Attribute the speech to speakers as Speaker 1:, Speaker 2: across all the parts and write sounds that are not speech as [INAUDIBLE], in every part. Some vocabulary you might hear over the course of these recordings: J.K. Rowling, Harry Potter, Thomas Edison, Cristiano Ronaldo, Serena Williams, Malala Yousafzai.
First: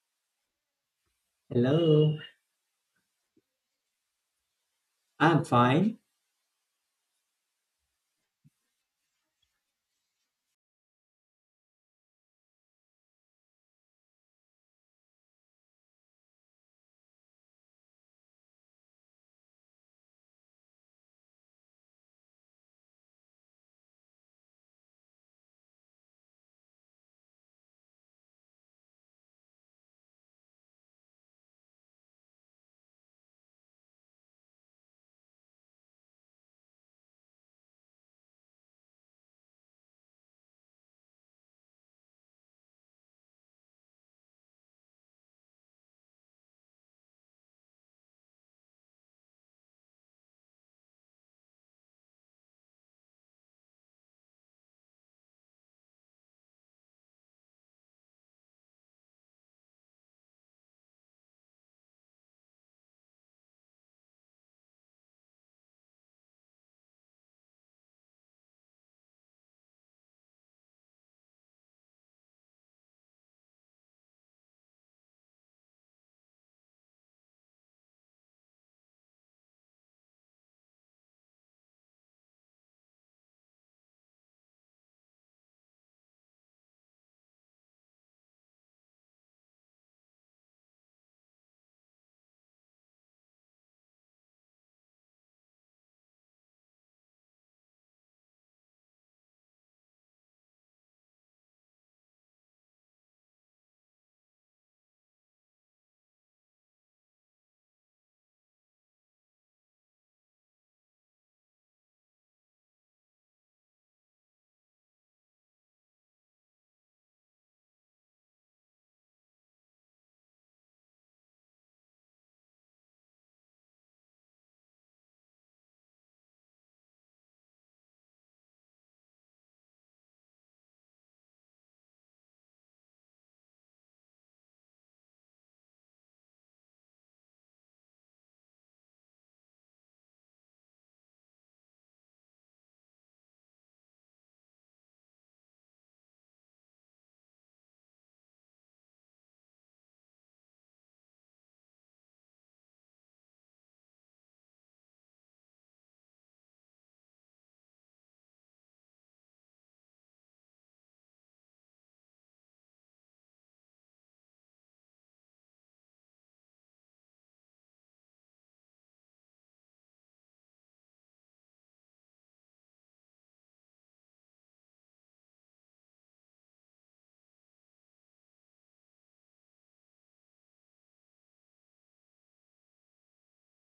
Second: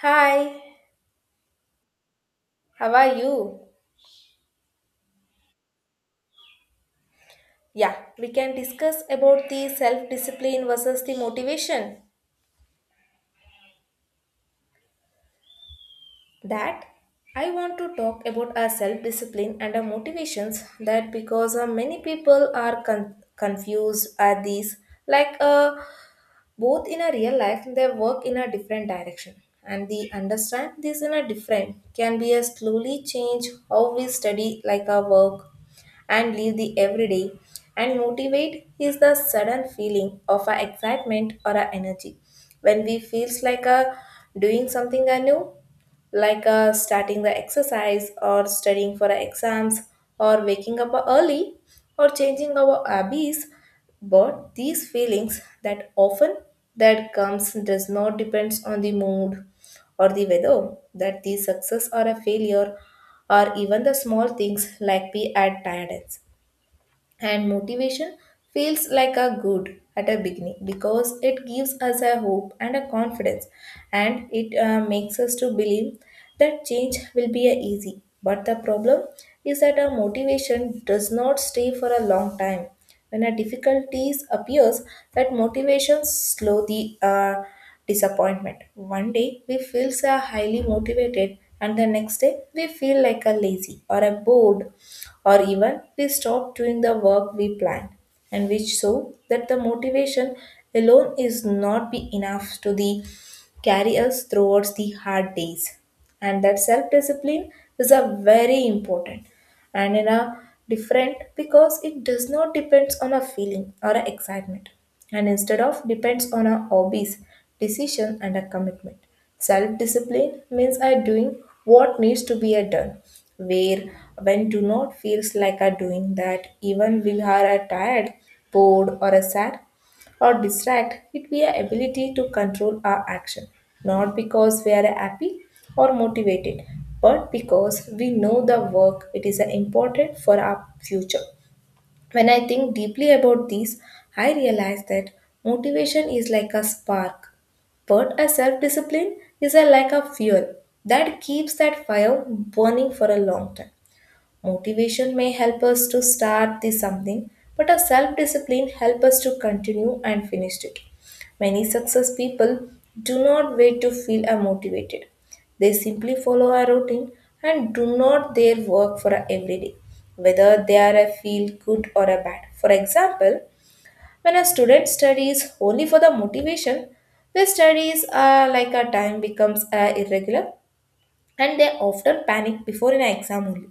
Speaker 1: Hi,
Speaker 2: Hello,
Speaker 1: how are you?
Speaker 2: I'm fine.
Speaker 1: Yeah, we can discuss about the self discipline versus the motivation. That I want to talk about our self discipline and our motivations. That because many people are confused at these, like both in a real life, they work in a different direction, and the understand this in a different can be a slowly change how we study, like our work, and leave the everyday. And motivate is the sudden feeling of our excitement or our energy when we feels like a doing something new like starting the exercise or studying for our exams or waking up early or changing our hobbies, but these feelings that often that comes does not depends on the mood or the weather that the success or a failure or even the small things like be at tiredness. And motivation feels like a good at a beginning because it gives us a hope and a confidence, and it makes us to believe that change will be a easy, but the problem is that our motivation does not stay for a long time. When a difficulties appears, that motivation slowly disappointment. One day we feel so highly motivated, and the next day we feel like a lazy or a bored, or even we stop doing the work we planned, and which so that the motivation alone is not be enough to the carry us towards the hard days, and that self discipline is a very important and in a different because it does not depends on a feeling or a excitement, and instead of depends on a hobbies decision and a commitment. Self discipline means I doing what needs to be a done, where when do not feels like a doing that even we are a tired, bored or a sad, or distract it via ability to control our action, not because we are happy or motivated, but because we know the work it is important for our future. When I think deeply about this, I realize that motivation is like a spark, but a self-discipline is a like a fuel that keeps that fire burning for a long time. Motivation may help us to start the something, but our self-discipline help us to continue and finish it. Many success people do not wait to feel motivated. They simply follow a routine and do not their work for a every day, whether they are a feel good or a bad. For example, when a student studies only for the motivation, their studies are like a time becomes irregular, and they often panic before an exam only.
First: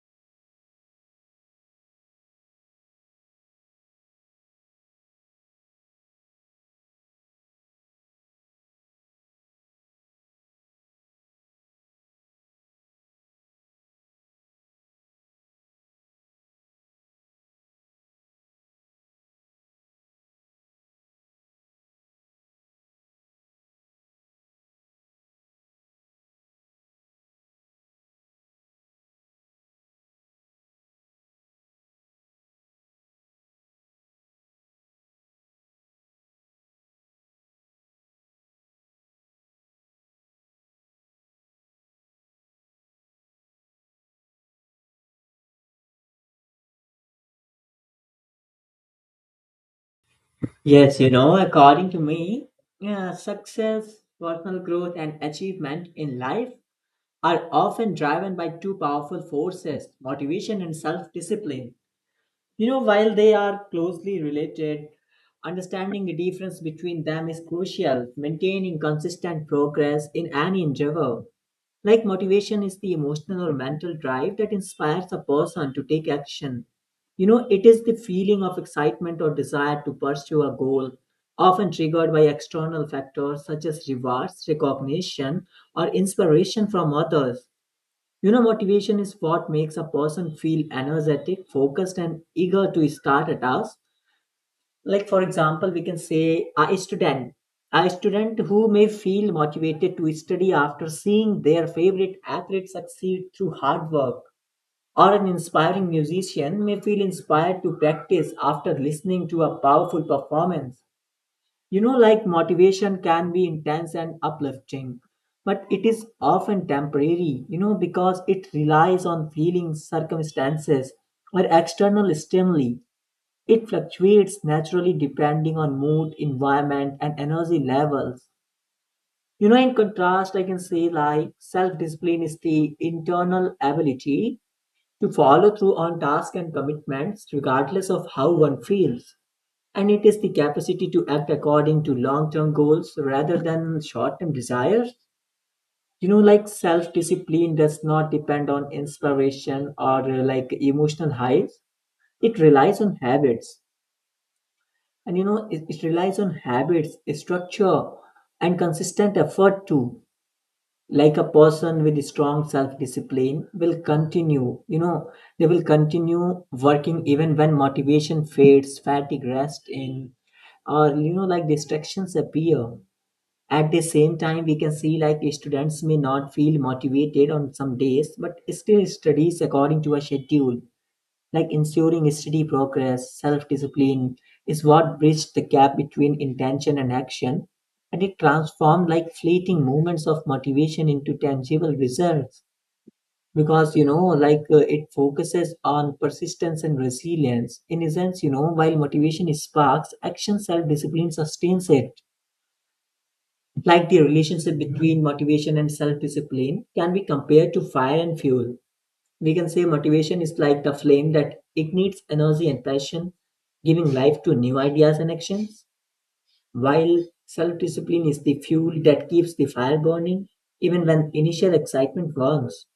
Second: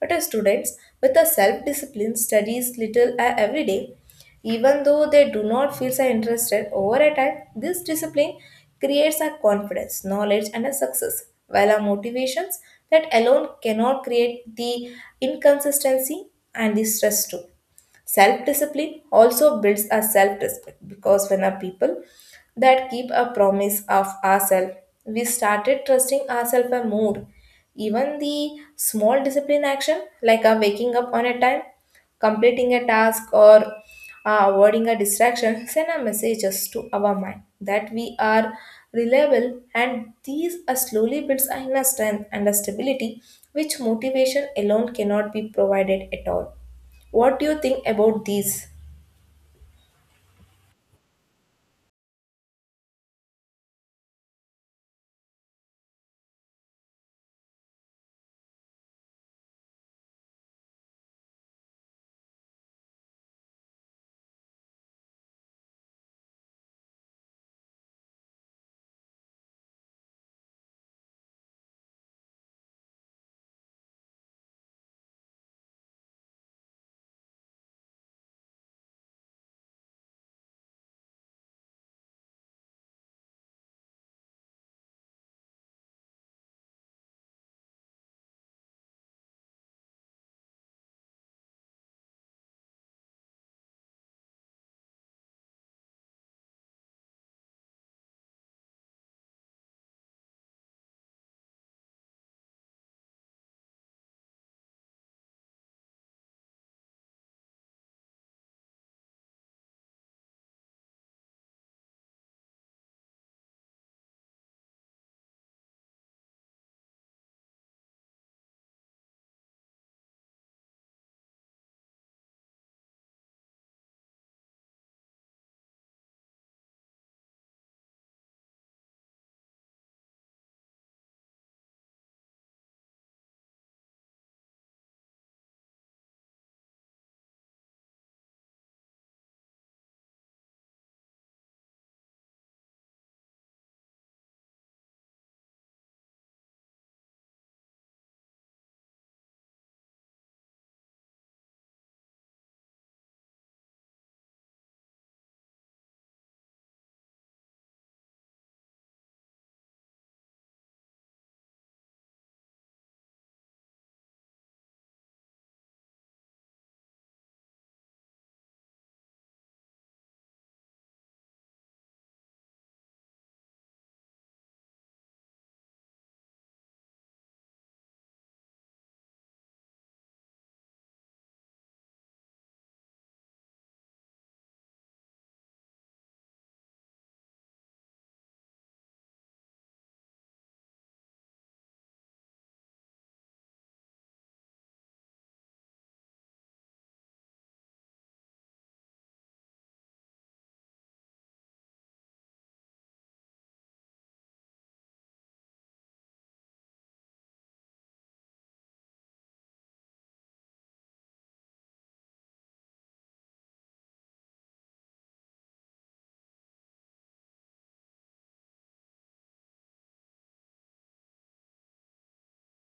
Speaker 1: But as students with a self-discipline studies little every day, even though they do not feel so interested over a time, this discipline creates a confidence, knowledge, and a success, while our motivations that alone cannot create the inconsistency and the stress too. Self discipline also builds a self respect because when a people that keep a promise of ourselves, we started trusting ourselves a more. Even the small discipline action, like a waking up on a time, completing a task, or avoiding a distraction, [LAUGHS] send a messages to our mind that we are reliable, and these are slowly builds a inner strength and a stability which motivation alone cannot be provided at all. What do you think about these?
Speaker 2: Yes, according to me, yeah, success, personal growth, and achievement in life are often driven by two powerful forces motivation and self discipline. While they are closely related, understanding the difference between them is crucial, maintaining consistent progress in any endeavor. Like motivation is the emotional or mental drive that inspires a person to take action. It is the feeling of excitement or desire to pursue a goal, often triggered by external factors such as rewards, recognition, or inspiration from others. Motivation is what makes a person feel energetic, focused, and eager to start a task like, for example, we can say a student. A student who may feel motivated to study after seeing their favorite athlete succeed through hard work. Or an inspiring musician may feel inspired to practice after listening to a powerful performance. Like motivation can be intense and uplifting, but it is often temporary, because it relies on feelings, circumstances, or external stimuli it fluctuates naturally depending on mood, environment, and energy levels. In contrast, I can say like self discipline is the internal ability to follow through on tasks and commitments regardless of how one feels. And it is the capacity to act according to long term goals rather than short term desires. Like self discipline does not depend on inspiration or like emotional highs, it relies on habits and you know it, it relies on habits structure and consistent effort too like a person with strong self discipline will continue they will continue working even when motivation fades fatigue rest in or like distractions appear at the same time we can see like students may not feel motivated on some days but still studies according to a schedule like ensuring steady progress, self discipline is what bridged the gap between intention and action, and it transformed like fleeting moments of motivation into tangible results. Because it focuses on persistence and resilience. In essence, while motivation sparks, action self discipline sustains it. Like the relationship between motivation and self discipline can be compared to fire and fuel we can say motivation is like the flame that ignites energy and passion, giving life to new ideas and actions, while self discipline is the fuel that keeps the fire burning even when initial excitement warms.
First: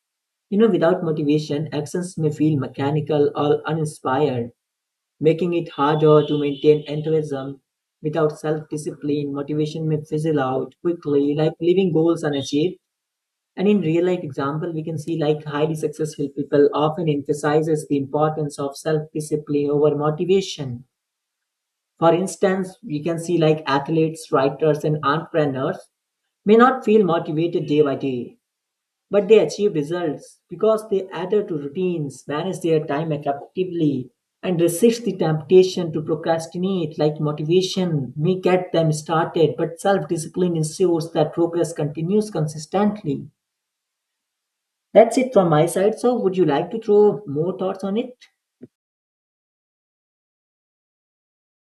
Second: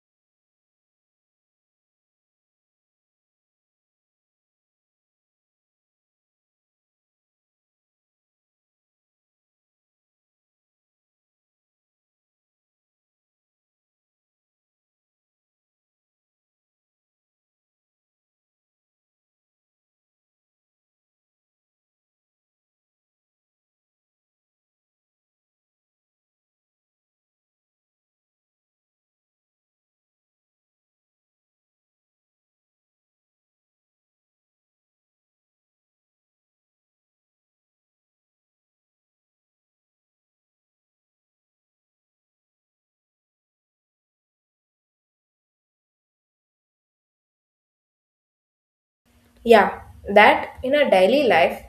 Speaker 2: Without motivation, actions may feel mechanical or uninspired, making it harder to maintain enthusiasm. Without self discipline, motivation may fizzle out quickly, like leaving goals unachieved and in real life example, we can see like highly successful people often emphasizes the importance of self-discipline over motivation. For instance, we can see like athletes, writers, and entrepreneurs may not feel motivated day by day, but they achieve results because they adhere to routines, manage their time effectively, and resist the temptation to procrastinate. Like motivation may get them started, but self discipline ensures that progress continues consistently. That's it from my side. So, would you like to throw more thoughts on it?
Speaker 1: Yeah, that in a daily life,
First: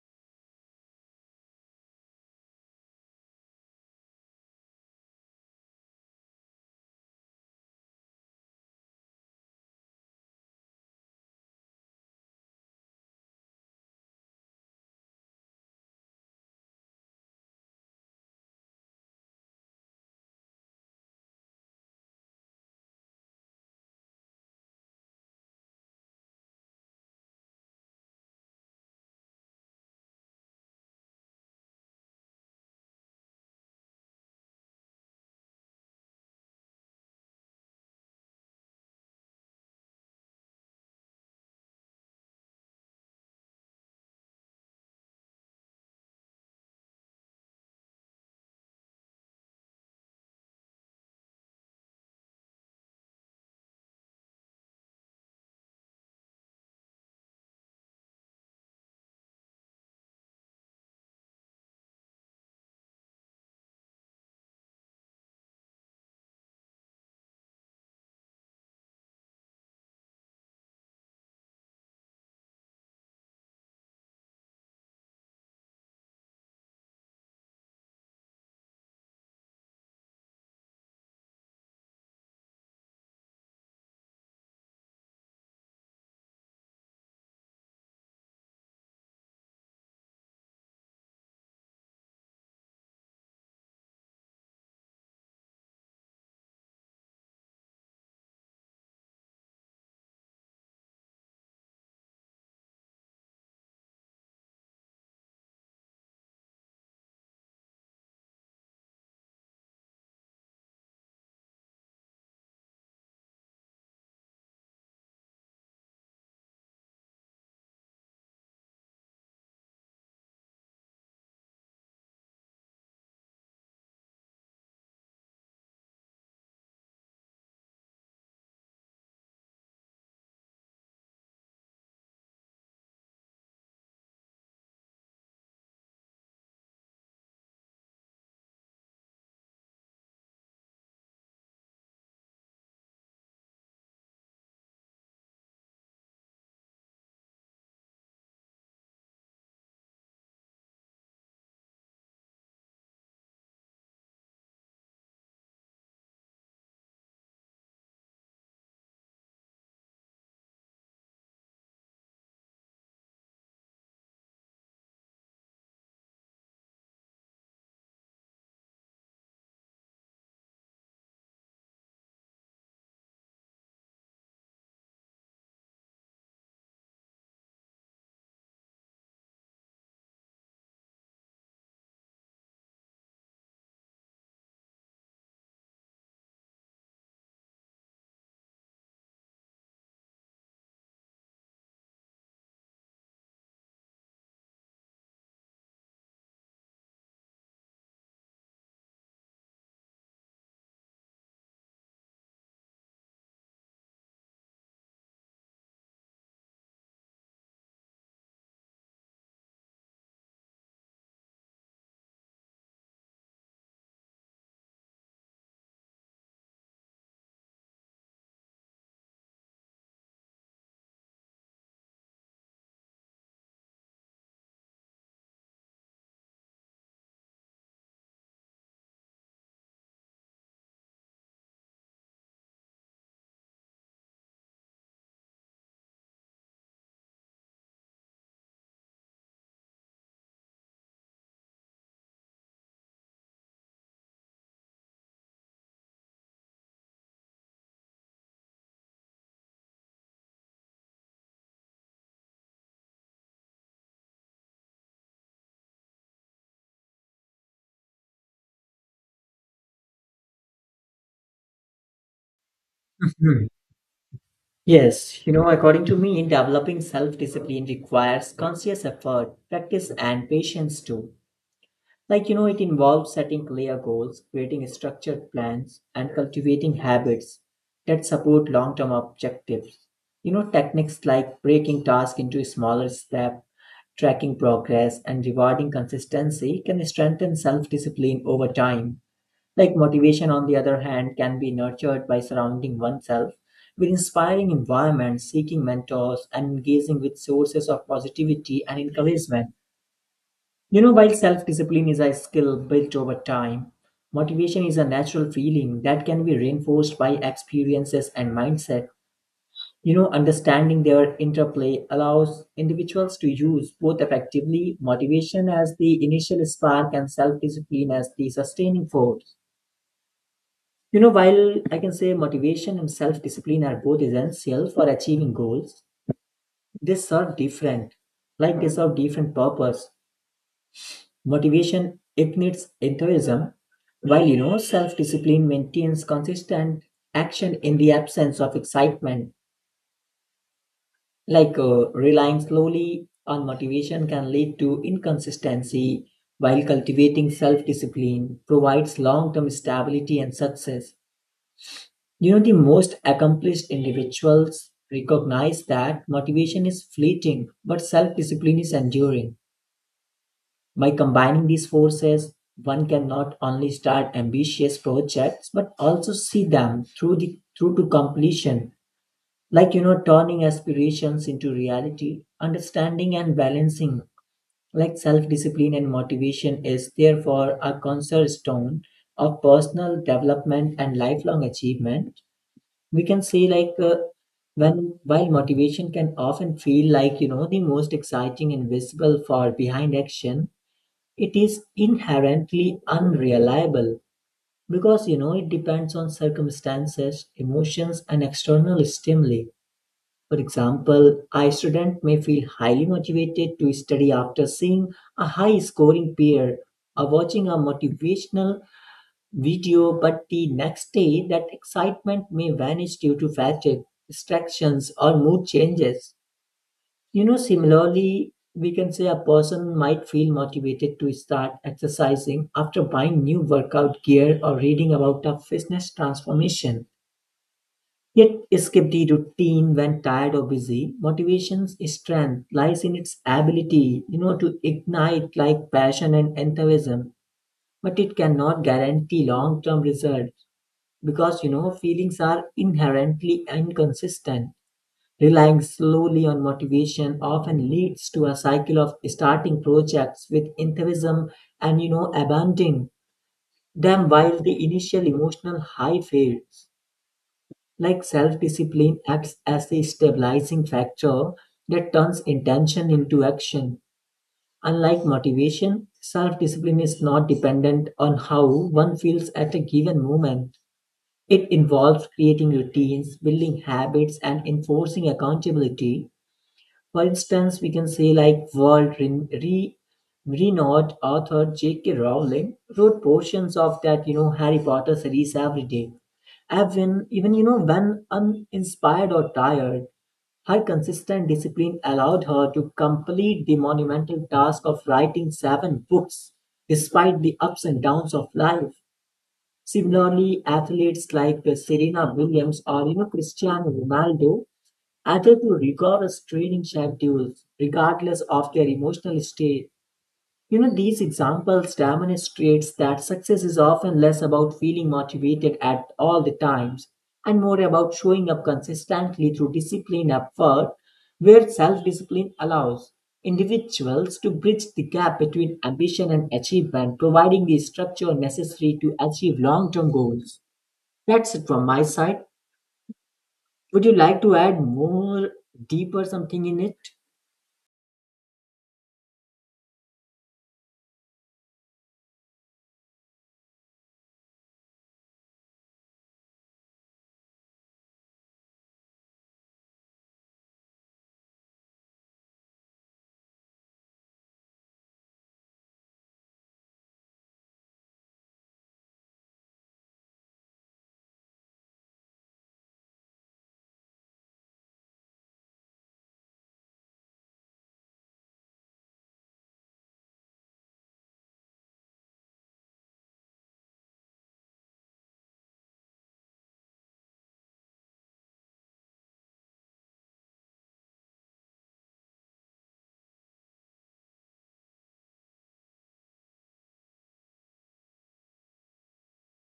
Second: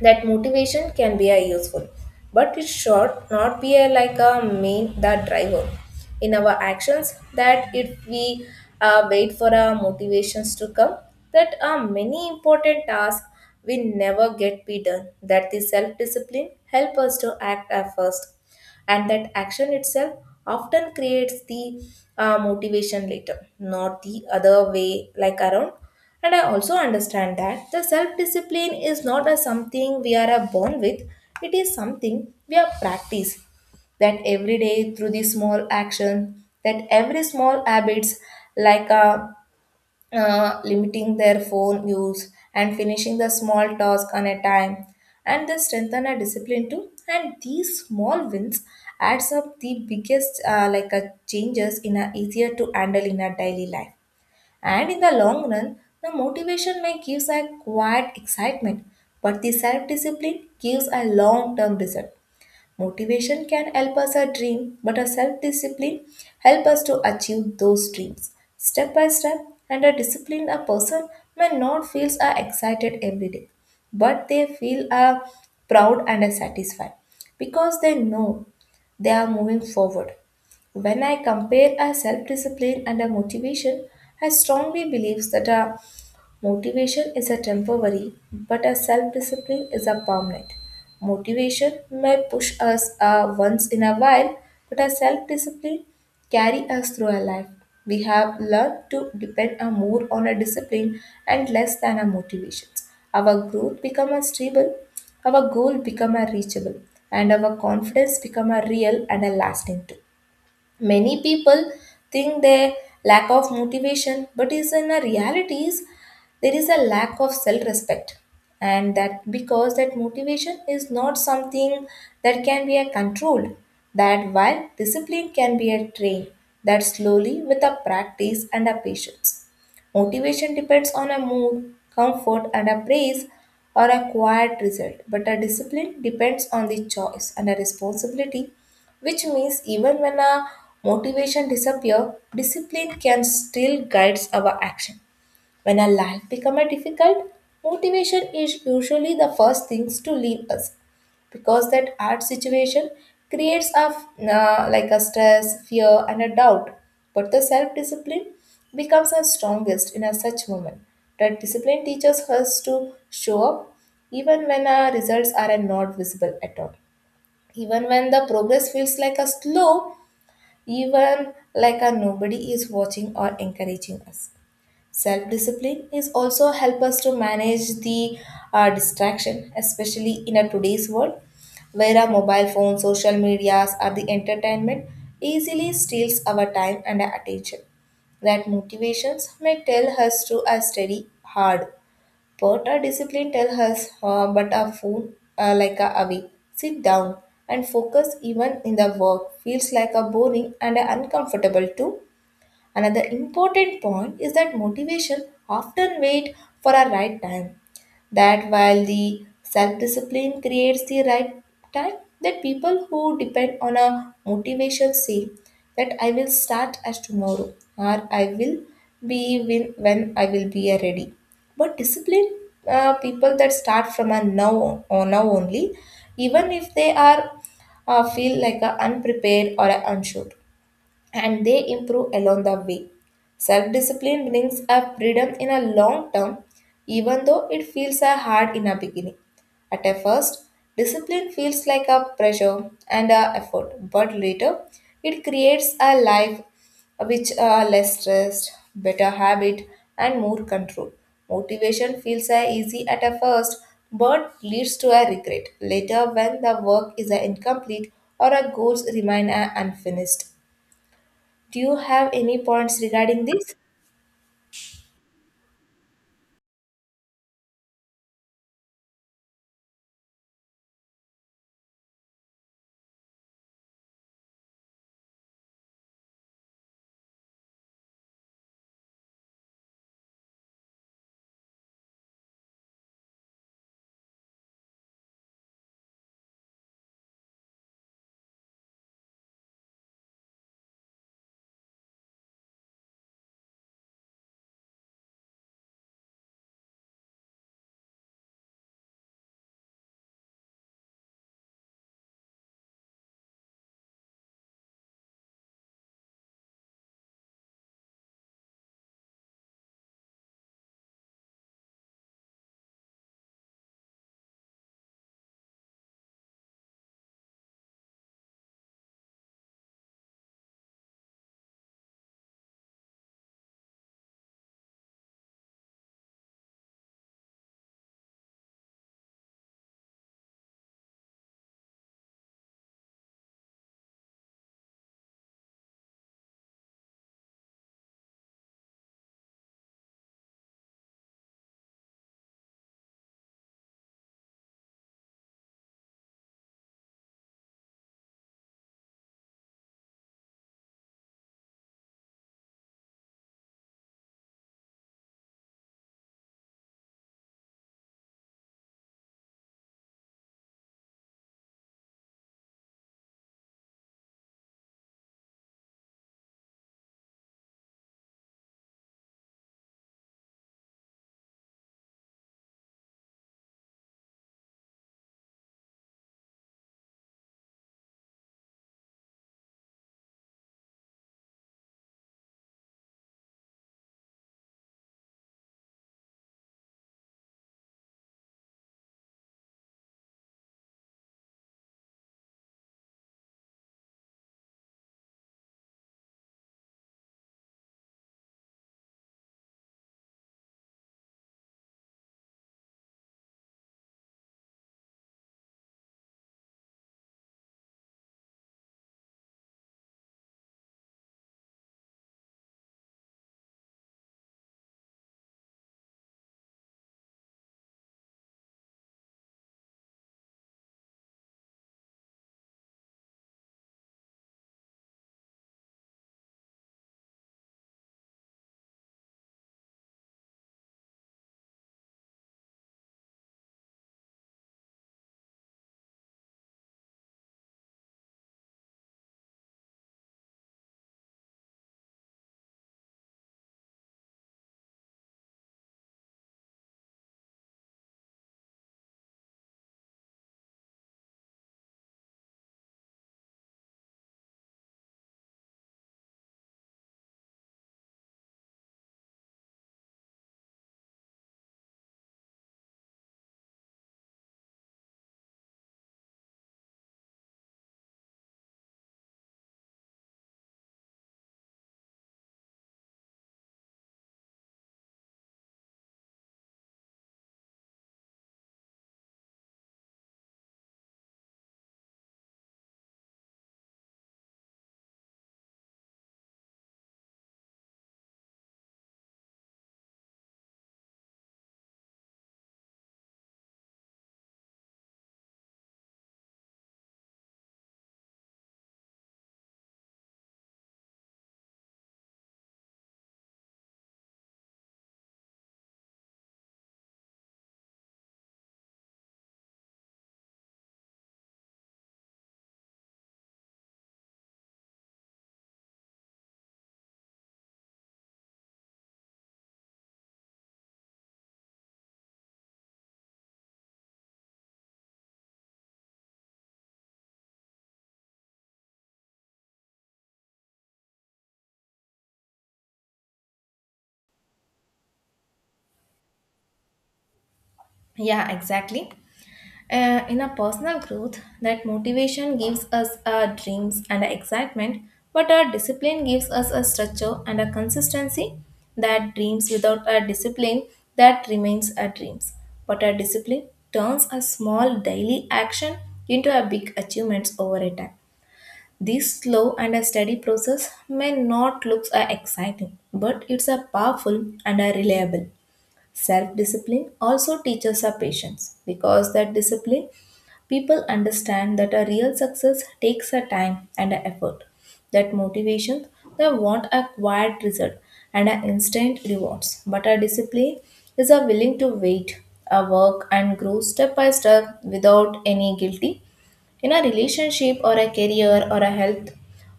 Speaker 1: that motivation can be a useful, but it should not be a, like a main the driver in our actions. That if we wait for our motivations to come, that are many important tasks will never get be done. That the self discipline help us to act at first, and that action itself often creates the motivation later not the other way like around. And I also understand that the self discipline is not a something we are born with. It is something we are practice that every day through the small action, that every small habits like a limiting their phone use and finishing the small task on a time, and they strengthen a discipline too, and these small wins adds up the biggest like a changes in a easier to handle in our daily life. And in the long run, the motivation may gives a quiet excitement, but the self discipline gives a long term result. Motivation can help us a dream, but a self-discipline help us to achieve those dreams. Step by step, and a disciplined a person may not feels are excited every day, but they feel are proud and are satisfied because they know they are moving forward. When I compare a self discipline and a motivation, I strongly believe that a motivation is a temporary, but a self-discipline is a permanent. Motivation may push us once in a while, but a self-discipline carry us through our life. We have learned to depend a more on a discipline and less than our motivations. Our growth become a stable, our goal become a reachable, and our confidence become a real and a lasting too. Many people think their lack of motivation, but is in a reality is there is a lack of self-respect, and that because that motivation is not something that can be a controlled. That while discipline can be a train, that slowly with a practice and a patience. Motivation depends on a mood, comfort, and a praise or a quiet result, but a discipline depends on the choice and a responsibility, which means even when a motivation disappears, discipline can still guides our action. When our life becomes difficult, motivation is usually the first things to leave us because that hard situation creates a like a stress, fear, and a doubt. But the self-discipline becomes our strongest in a such moment. That discipline teaches us to show up even when our results are not visible at all, even when the progress feels like a slow, even like a nobody is watching or encouraging us. Self discipline is also help us to manage the distraction, especially in a today's world where our mobile phones, social medias, or the entertainment easily steals our time and our attention. That motivations may tell us to study hard, but our discipline tell us but our phone like a away. Sit down and focus even in the work feels like a boring and uncomfortable too. Another important point is that motivation often waits for a right time. That while the self discipline creates the right time, that people who depend on a motivation say that I will start as tomorrow or I will be when, I will be ready. But discipline people that start from a now or now only, even if they are feel like a unprepared or a unsure, and they improve along the way. Self discipline brings up freedom in a long term, even though it feels a hard in a beginning. At a first, discipline feels like a pressure and a effort, but later it creates a life which are less stressed, better habit, and more control. Motivation feels a easy at a first, but leads to a regret later when the work is a incomplete or our goals remain a unfinished. Do you have any points regarding
Speaker 2: Hmm.
Speaker 1: this?
Speaker 2: Yes, according to me, developing self discipline requires conscious effort, practice, and patience too. Like, it involves setting clear goals, creating structured plans, and cultivating habits that support long term objectives. Techniques like breaking tasks into smaller steps, tracking progress, and rewarding consistency can strengthen self discipline over time. Like motivation, on the other hand, can be nurtured by surrounding oneself with inspiring environments, seeking mentors, and engaging with sources of positivity and encouragement. While self discipline is a skill built over time, motivation is a natural feeling that can be reinforced by experiences and mindset. Understanding their interplay allows individuals to use both effectively motivation as the initial spark and self discipline as the sustaining force. While I can say motivation and self discipline are both essential for achieving goals, they serve different, like they serve different purpose. Motivation ignites enthusiasm, while self discipline maintains consistent action in the absence of excitement. Relying slowly on motivation can lead to inconsistency, while cultivating self discipline provides long term stability and success. The most accomplished individuals recognize that motivation is fleeting, but self discipline is enduring. By combining these forces, one can not only start ambitious projects but also see them through to completion like turning aspirations into reality understanding and balancing like self discipline and motivation is therefore a cornerstone of personal development and lifelong achievement we can say when while motivation can often feel like the most exciting and visible for behind action it is inherently unreliable because it depends on circumstances emotions and external stimuli for example a student may feel highly motivated to study after seeing a high scoring peer or watching a motivational video, but the next day that excitement may vanish due to fatigue, distractions, or mood changes. Similarly, we can say a person might feel motivated to start exercising after buying new workout gear or reading about a fitness transformation. Yet, skip the routine when tired or busy. Motivation's strength lies in its ability, to ignite like passion and enthusiasm, but it cannot guarantee long-term results because feelings are inherently inconsistent relying slowly on motivation often leads to a cycle of starting projects with enthusiasm and abandoning them while the initial emotional high fades like self-discipline acts as a stabilizing factor that turns intention into action unlike motivation self-discipline is not dependent on how one feels at a given moment it involves creating routines, building habits, and enforcing accountability. For instance, we can say like world renowned author J.K. Rowling wrote portions of that you know Harry Potter series every day. Even when uninspired or tired, her consistent discipline allowed her to complete the monumental task of writing seven books despite the ups and downs of life. Similarly, athletes like Serena Williams or Cristiano Ronaldo adhere to rigorous training schedules regardless of their emotional state. These examples demonstrates that success is often less about feeling motivated at all the times and more about showing up consistently through discipline effort where self-discipline allows individuals to bridge the gap between ambition and achievement, providing the structure necessary to achieve long-term goals. That's it from my side. Would you like to add more deeper something in it?
Speaker 1: Yeah, exactly. In a personal growth, that motivation gives us our dreams and our excitement, but our discipline gives us a structure and a consistency, that dreams without a discipline that remains our dreams. But our discipline turns a small daily action into a big achievements over a time. This slow and a steady process may not look exciting, but it's a powerful and a reliable. Self discipline also teaches us patience because that discipline people understand that a real success takes a time and a effort. That motivation they want a quiet result and an instant rewards, but a discipline is a willing to wait, a work and grow step by step without any guilty in a relationship or a career or a health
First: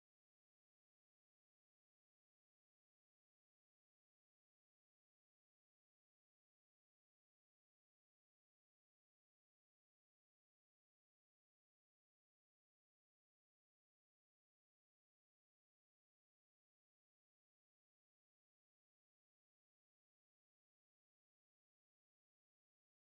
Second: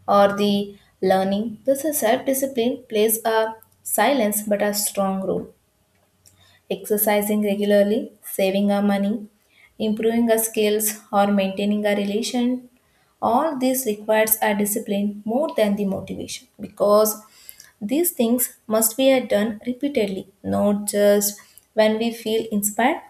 Speaker 1: or the learning. This is self discipline plays a silence but a strong role, exercising regularly, saving our money, improving our skills, or maintaining our relation. All this requires our discipline more than the motivation because these things must be done repeatedly, not just when we feel inspired,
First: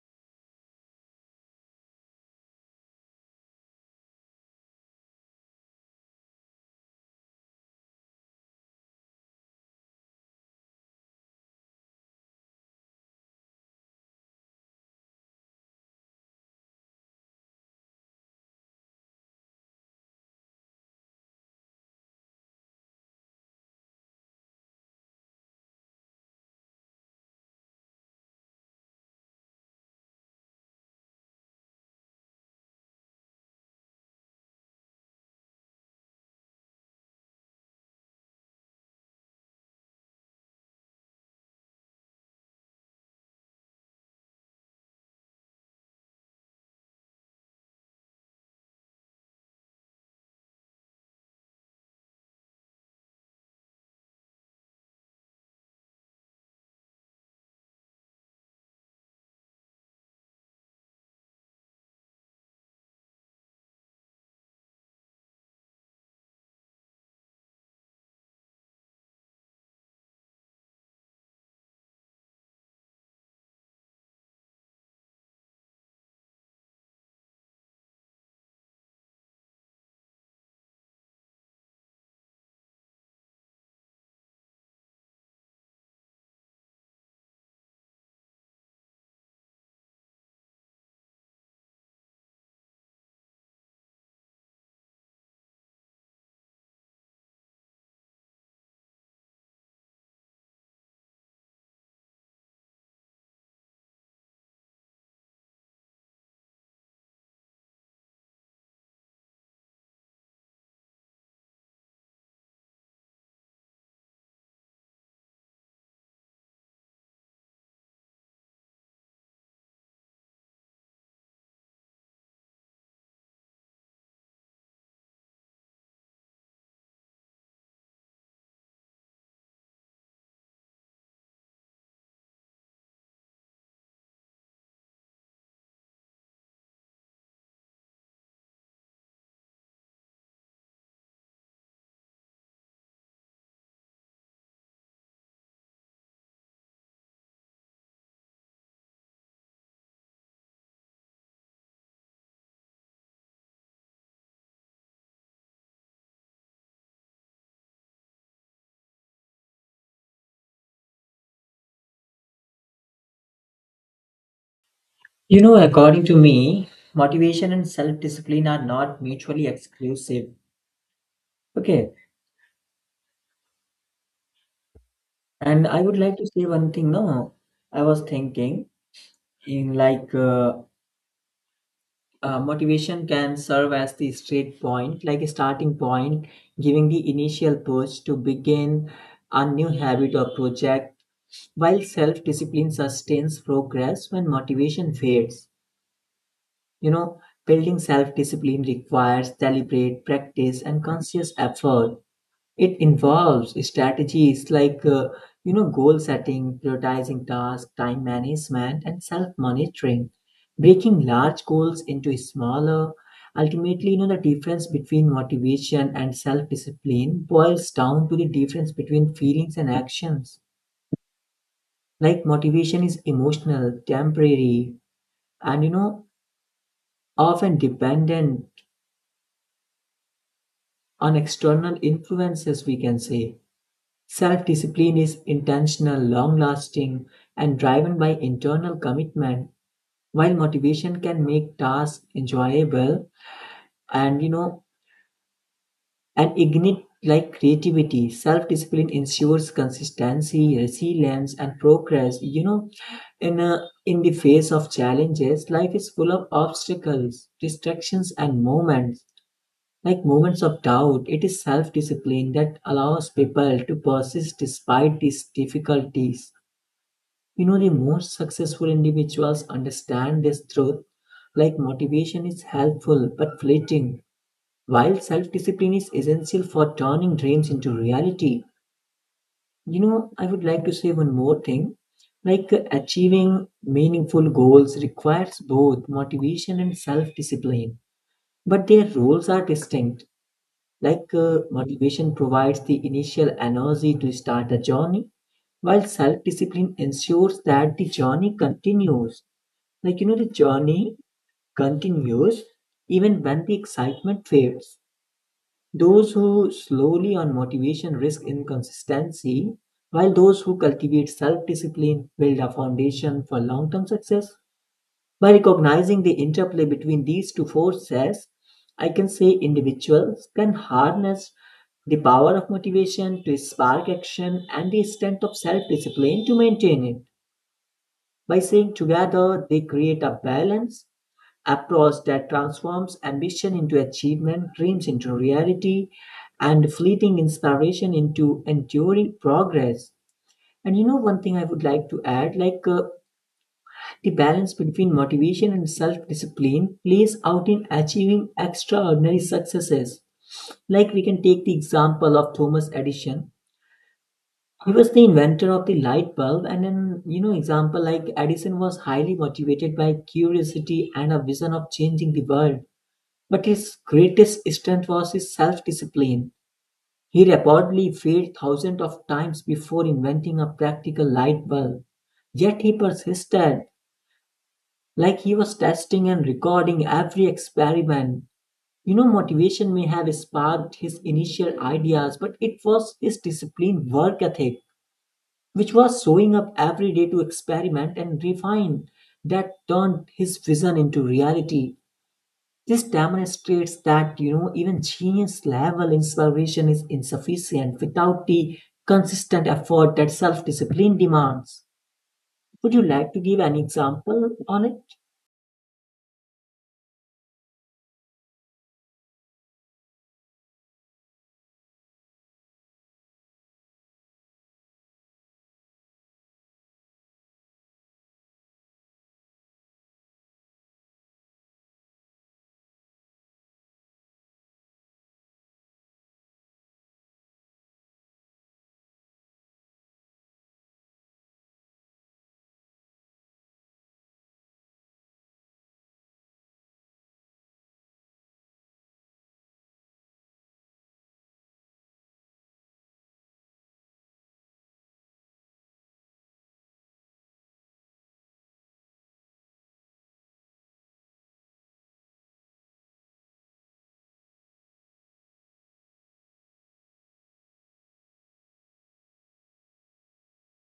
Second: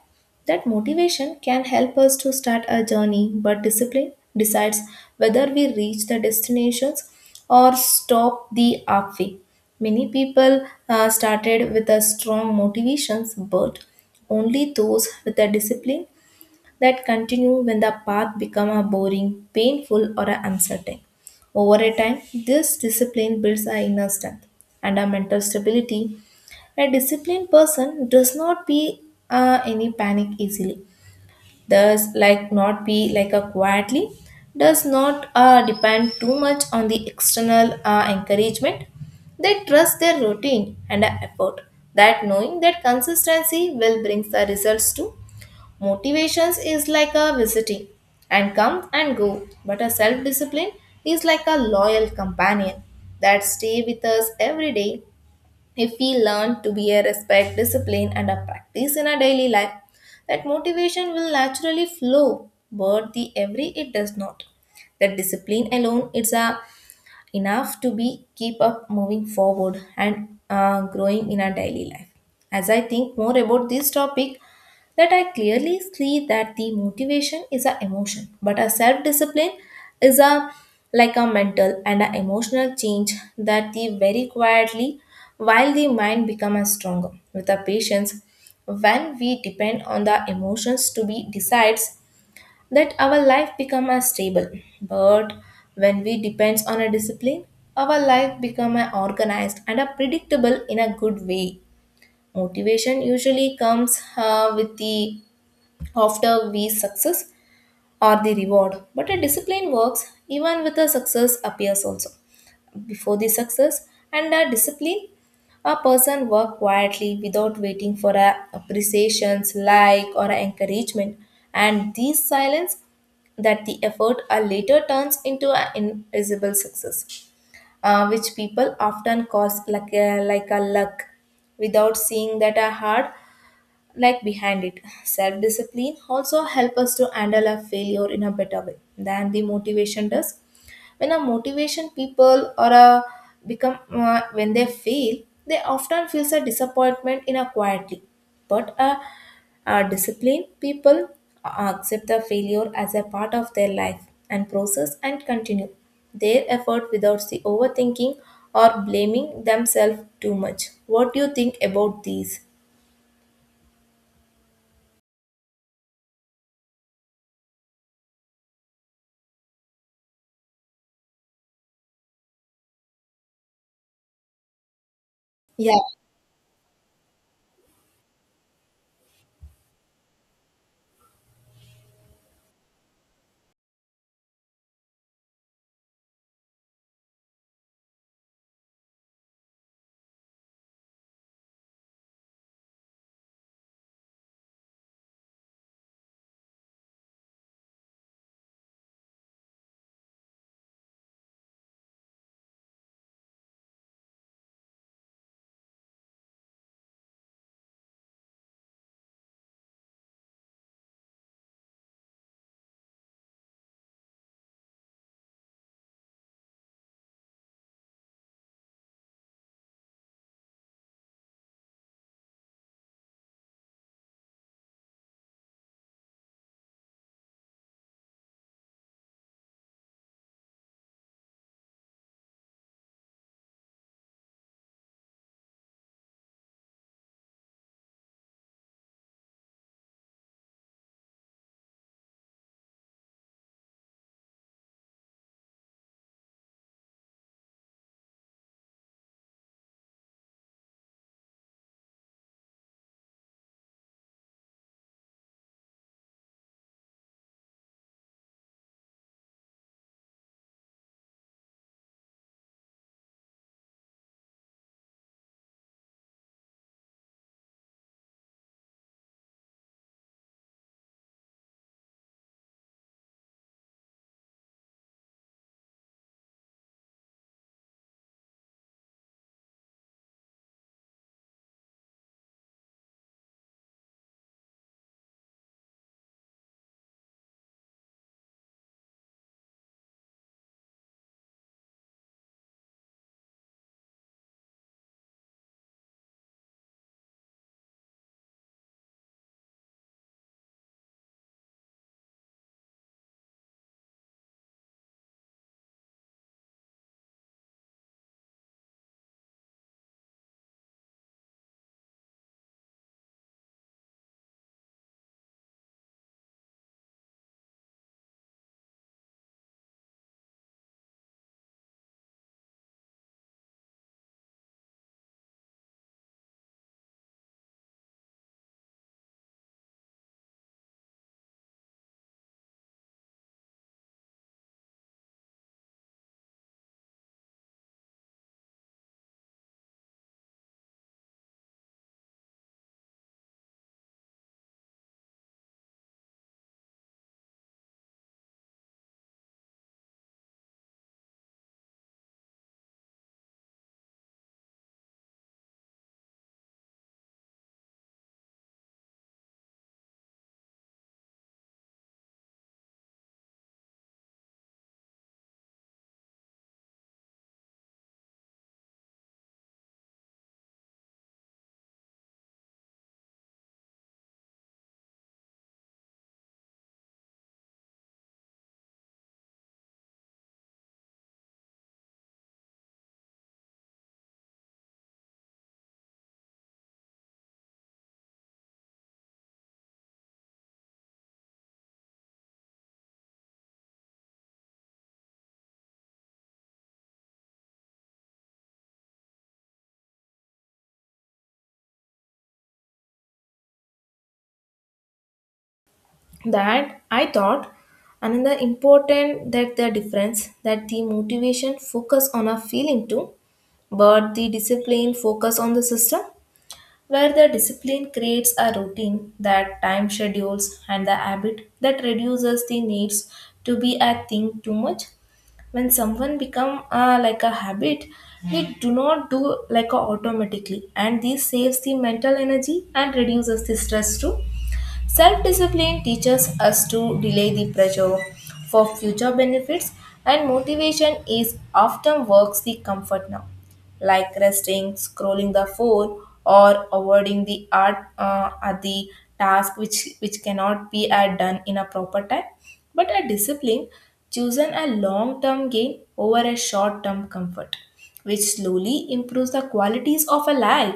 Speaker 1: that motivation can help us to start a journey, but discipline decides whether we reach the destinations or stop the halfway. Many people started with a strong motivations, but only those with a discipline that continue when the path become a boring, painful, or a uncertain. Over a time, this discipline builds our inner strength and our mental stability. A disciplined person does not be any panic easily, thus like not be like a quietly, does not depend too much on the external encouragement. They trust their routine and effort, that knowing that consistency will bring the results too. Motivations is like a visiting and come and go, but a self discipline is like a loyal companion that stay with us every day. If we learn to be a respect, discipline, and a practice in our daily life, that motivation will naturally flow. But the every it does not. That discipline alone is a enough to be keep up moving forward and growing in our daily life. As I think more about this topic, that I clearly see that the motivation is a emotion, but a self discipline is a like a mental and a emotional change that the very quietly, while the mind becomes stronger with a patience. When we depend on the emotions to be decides, that our life become a stable, but when we depends on a discipline, our life become a organized and a predictable in a good way. Motivation usually comes with the, after we success or the reward, but a discipline works even with a success appears also before the success. And a discipline, a person work quietly without waiting for a appreciations like or a encouragement, and these silence, that the effort are later turns into an invisible success, which people often cause like a luck, without seeing that a hard like behind it. Self discipline also help us to handle our failure in a better way than the motivation does. When a motivation people or a become when they fail, they often feels a disappointment in a quietly. But a, a disciplined people accept the failure as a part of their life and process, and continue their effort without the overthinking or blaming themselves too much. What do you think about these?
Speaker 2: According to me, motivation and self discipline are not mutually exclusive. Okay. And
Speaker 1: Yeah,
Speaker 2: I would like to say one thing. No, I was thinking in like motivation can serve as the straight point, like a starting point, giving the initial push to begin a new habit or project, while self discipline sustains progress when motivation fades. You know, building self discipline requires deliberate practice and conscious effort It involves strategies like goal setting, prioritizing tasks, time management, and self-monitoring, breaking large goals into smaller. Ultimately, the difference between motivation and self-discipline boils down to the difference between feelings and actions. Like motivation is emotional, temporary, and often dependent on external influences, we can say Self discipline is intentional, long lasting, and driven by internal commitment, while motivation can make tasks enjoyable and and ignite like creativity. Self discipline ensures consistency, resilience, and progress. In the face of challenges, life is full of obstacles, distractions, and moments like moments of doubt. It is self discipline that allows people to persist despite these difficulties. The most successful individuals understand this truth like motivation is helpful but fleeting, while self discipline is essential for turning dreams into reality. I would like to say one more thing achieving meaningful goals requires both motivation and self discipline, but their roles are distinct. Motivation provides the initial energy to start a journey, while self discipline ensures that the journey continues. Like, the journey continues even when the excitement fades. Those who slowly on motivation risk inconsistency, while those who cultivate self discipline build a foundation for long term success. By recognizing the interplay between these two forces, I can say individuals can harness the power of motivation to spark action and the strength of self discipline to maintain it. By saying together, they create a balance approach that transforms ambition into achievement, dreams into reality, and fleeting inspiration into enduring progress. And one thing I would like to add the balance between motivation and self discipline plays out in achieving extraordinary successes. Like we can take the example of Thomas Edison. He was the inventor of the light bulb, and an example like Edison was highly motivated by curiosity and a vision of changing the world. But his greatest strength was his self-discipline. He reportedly failed thousands of times before inventing a practical light bulb. Yet he persisted, like he was testing and recording every experiment. Motivation may have sparked his initial ideas, but it was his disciplined work ethic, which was showing up every day to experiment and refine, that turned his vision into reality. This demonstrates that even genius level inspiration is insufficient without the consistent effort that self-discipline demands. Would you like to give an example on it?
Speaker 1: that I thought another important that the difference, that the motivation focus on a feeling too, but the discipline focus on the system, where the discipline creates a routine, that time schedules and the habit that reduces the needs to be a thing too much. When someone become like a habit, it do not do like a automatically, and this saves the mental energy and reduces the stress too. Self discipline teaches us to delay the pressure for future benefits, and motivation is often works the comfort now, like resting, scrolling the phone, or avoiding the art at the task which cannot be done in a proper time. But a discipline chosen a long term gain over a short term comfort, which slowly improves the qualities of a life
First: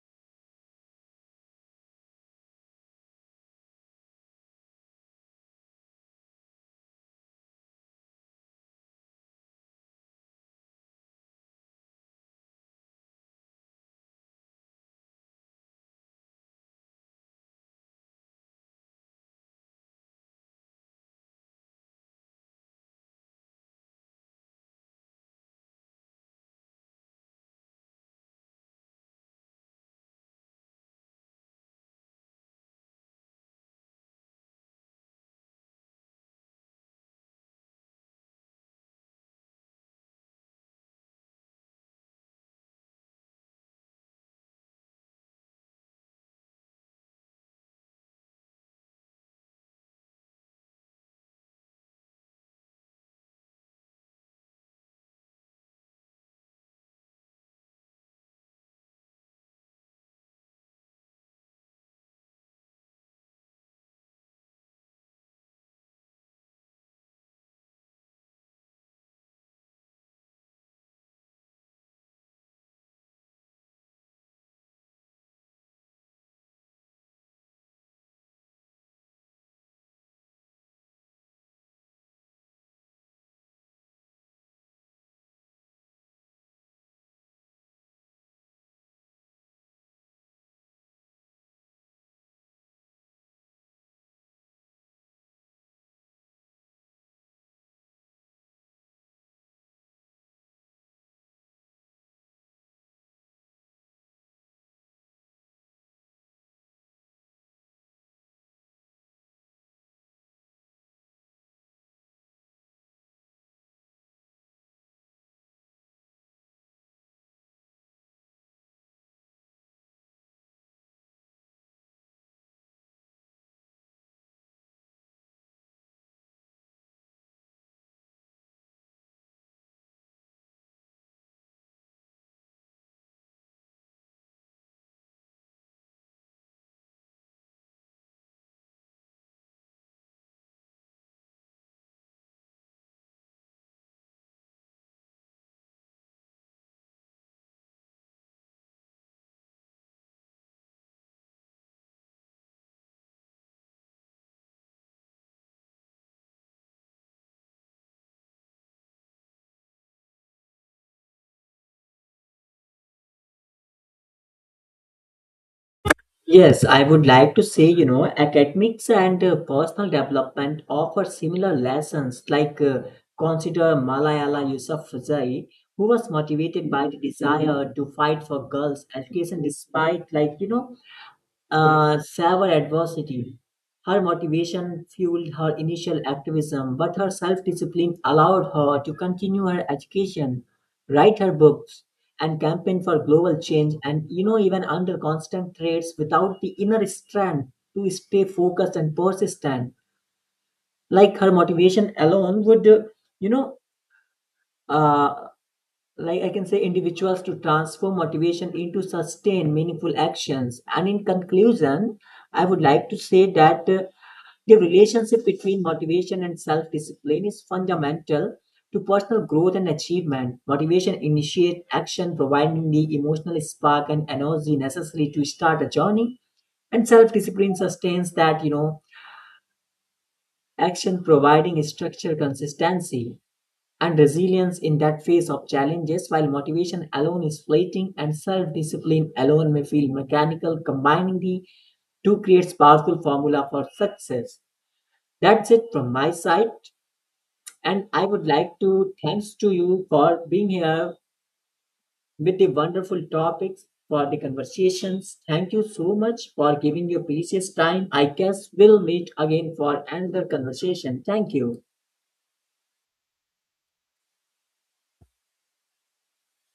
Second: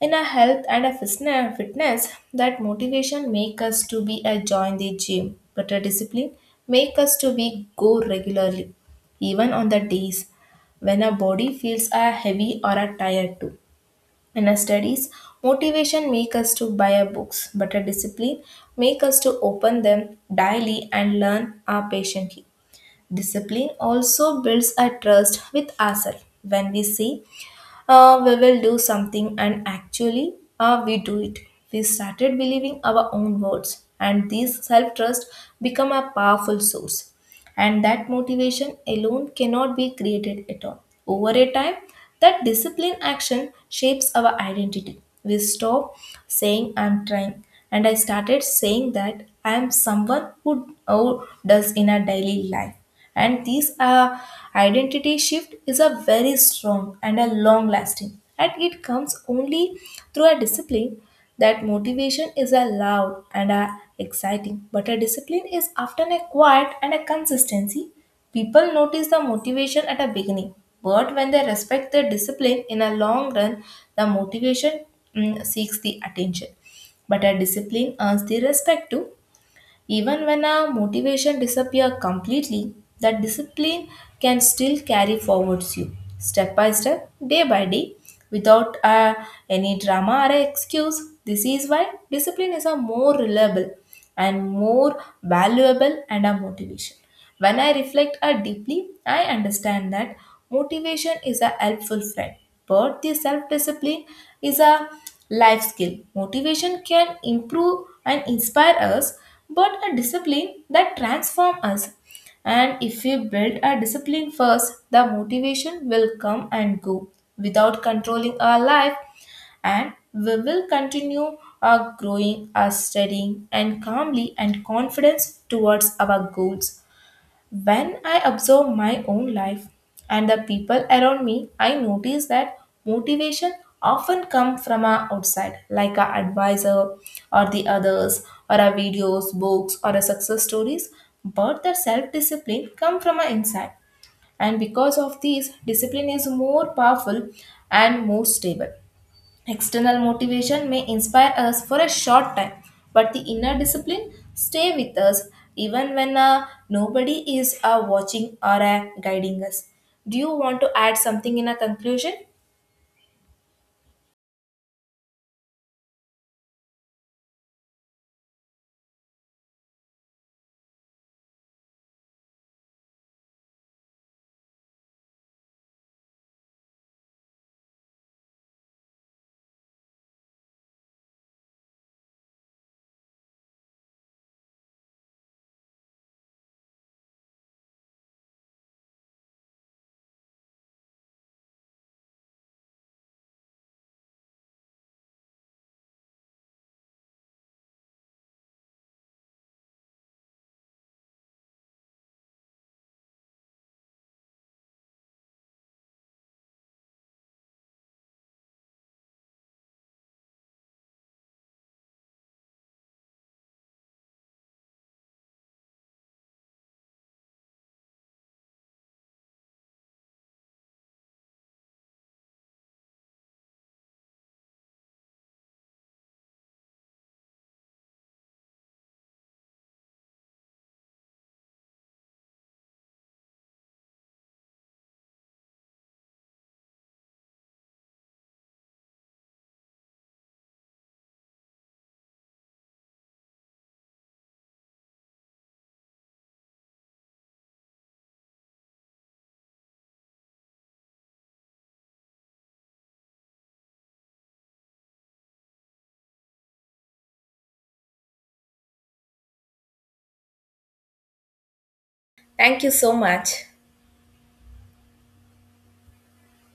Speaker 1: in our health and our fitness, that motivation make us to be a join the gym, but a discipline make us to be go regularly, even on the days when our body feels are heavy or are tired too. In our studies, motivation make us to buy our books, but a discipline make us to open them daily and learn our patiently. Discipline also builds a trust with ourselves. When we say we will do something, and actually we do it, we started believing our own words, and this self-trust become a powerful source, and that motivation alone cannot be created at all over a time. That discipline action shapes our identity. We stop saying I'm trying, and I started saying that I am someone who does in a daily life. And this identity shift is a very strong and a long lasting, and it comes only through a discipline. That motivation is a loud and a exciting, but a discipline is often a quiet and a consistency. People notice the motivation at a beginning, but when they respect their discipline in a long run, the motivation, mm, seeks the attention, but a discipline earns the respect too. Even when our motivation disappears completely, that discipline can still carry forwards you step by step, day by day, without any drama or excuse. This is why discipline is a more reliable and more valuable and a motivation. When I reflect deeply, I understand that motivation is a helpful friend, but the self discipline is a life skill. Motivation can improve and inspire us, but a discipline that transforms us. And if we build a discipline first, the motivation will come and go without controlling our life, and we will continue our growing, our studying, and calmly and confidence towards our goals. When I observe my own life and the people around me, I notice that motivation often comes from a outside, like a advisor or the others, or a videos, books, or a success stories. But the self-discipline come from a inside, and because of these, discipline is more powerful and more stable. External motivation may inspire us for a short time, but the inner discipline stay with us even when nobody is watching or guiding us. Do you want to add something in a conclusion?
Speaker 2: Yes, I would like to say, academics and personal development offer similar lessons. Like, consider Malala Yousafzai, who was motivated by the desire to fight for girls' education, despite, severe adversity. Her motivation fueled her initial activism, but her self discipline allowed her to continue her education, write her books, and campaign for global change. And even under constant threats, without the inner strength to stay focused and persistent, like her motivation alone you know, uh, like I can say, individuals to transform motivation into sustained, meaningful actions. And in conclusion, I would like to say that the relationship between motivation and self discipline is fundamental to personal growth and achievement. Motivation initiates action, providing the emotional spark and energy necessary to start a journey. And self discipline sustains that, action providing structure consistency and resilience in that face of challenges while motivation alone is fleeting and self-discipline alone may feel mechanical combining the two creates powerful formula for success that's it from my side and I would like to thanks to you for being here with the wonderful topics for the conversations thank you so much for giving your precious time I guess we'll meet again for another conversation thank you
Speaker 1: Thank you so much.